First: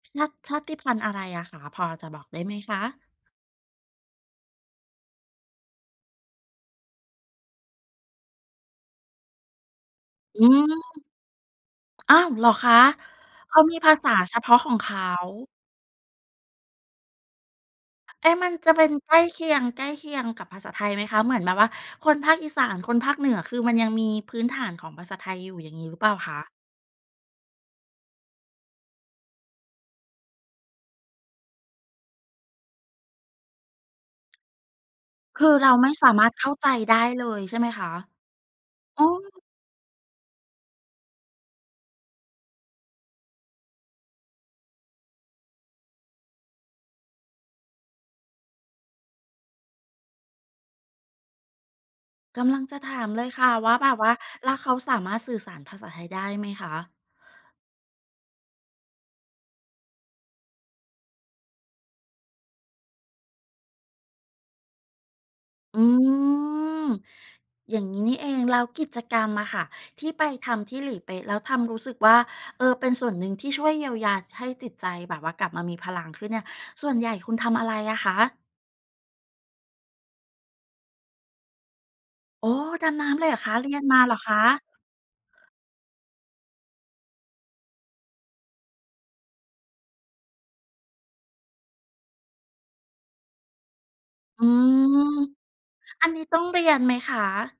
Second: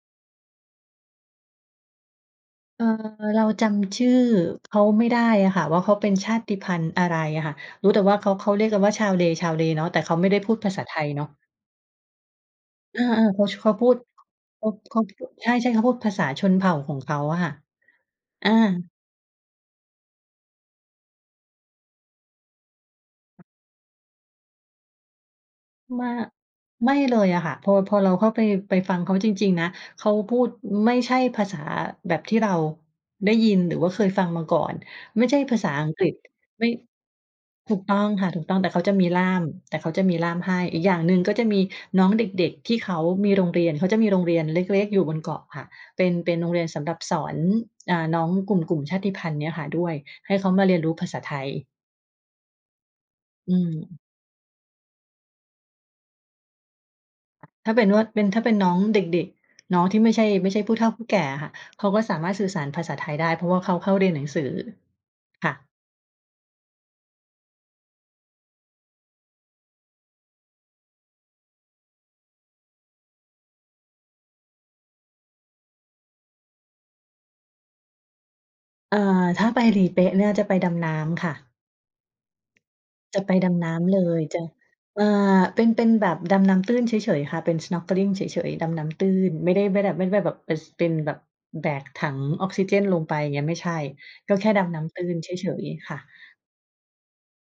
ชาติ ชาติพันธุ์อะไรอะคะ พอจะบอกได้ไหมคเะ? อ่อ เราจำชื่อเขาไม่ได้อะค่ะว่า เขาเป็นชาติพันธุ์อะไรอะค่ะ รู้แต่ว่าเขา เขาเรียกกันว่า ชาวเล ชาวเลเนาะ แต่เขาไม่ได้อืพูดภาษาไทม ยเนาะ อ้าว! เหรอคะ? เออ ๆ เขา เขช าเขามีพูภาด ษาเฉพาะข เขของเขาา พูด ใช่ ๆ เขาพูดภาษาชนเผ่าของเขาอะค่ะ เอ๊ะ มอัา นจะเป็นใกล้เคียง ใกล้เคียงกับภาษาไทยไหมคะ? เหมือนแบบว่า คนภาคอีสาน คนภาคเหนือ คือมันยังมีพื้นฐานของภาษาไทยอยู่อย่างงี้หรือเมปาล่าก คะ? ไม่เลยอะค่ะ พอ พอเราเข้าไป ไปฟังเขาจริง ๆ นะ เขาพูดไม่ใช่ภาษาแบบที่เรา ได้ยิน หรือว่าเคยฟังมาก่อน ไม่ใช่คือภาเษราาอไมั่งกสฤาษ มารถเข้าไมใจ่ ได้เลยใช่ไหมถูคกตะ? ้องค่ะ ถูกต้อง แต่เขาจะอ๋มอ ีล่าม แต่เขาจะมีล่ามให้ อีกอย่างหนึ่งก็จะมีน้องเด็ก ๆ ที่เขามีโรงเรียน เขาจะมีโรงเรียนเล็ก ๆ อยู่บนเกาะค่ะ เป็น เป็นโรงเรียนสำหรับสอน อ่า น้องกลุ่ม กลุ่มชาติพันธุ์เนี้ยค่ะด้วย ให้เขามาเรียนรู้ภาษาไทย กำลังจะถามเลยค่ะอืว่า แบบม ว่าแล้วเขาสามารถสื่อสารภาษาไทยได้ไหมคะ? ถ้าเป็นว่า เป็น ถ้าเป็นน้องเด็ก ๆ น้องที่ไม่ใช่ ไม่ใช่ผู้เฒ่าผู้แก่อะค่ะ เขาก็สามารถสื่อสารภาษาไทยได้ เพราะว่าเขาเข้าเรียนหนังสือค่ะ อืม อย่างงี้นี่เอง แล้วกิจกรรมอะค่ะ ที่ไปทำที่หลีเป๊ะแล้วทำ รู้สึกว่า เอ่อ เป็นส่วนหนึ่งที่ช่วยเยียวยา ส ให้จิตใจแบบว่ากลับมามีพลังขึ้นเนี่ย ส่วนใหญ่คุณทำอะไรอะคะ? เอ่อ ถ้าไปหลีเป๊ะเนี่ยจะไปดำน้ำค่ะ โอ้! ดำน้จะำเลยไเปหรอดคะ? ำเนรี้ยนำมเลาเหรย อคจะ ะ? อ่า เป็น เป็นแบบดำน้ำตื้นเฉย ๆ ค่ะ เป็น snorkeling เฉย ๆ ดำน้ำตื้น ไม่ได้ ไม่ได้แบบ ไม่ได้แบบไป ส ไปเป็นแบบแบกถังออกซิเจนลงไปอย่างเงี้ยไม่ใช่ ก็อืแค่ดำน้ม ำตื้นเฉย ๆ ค่ะ อันนี้ต้องเรียนไหมคะ?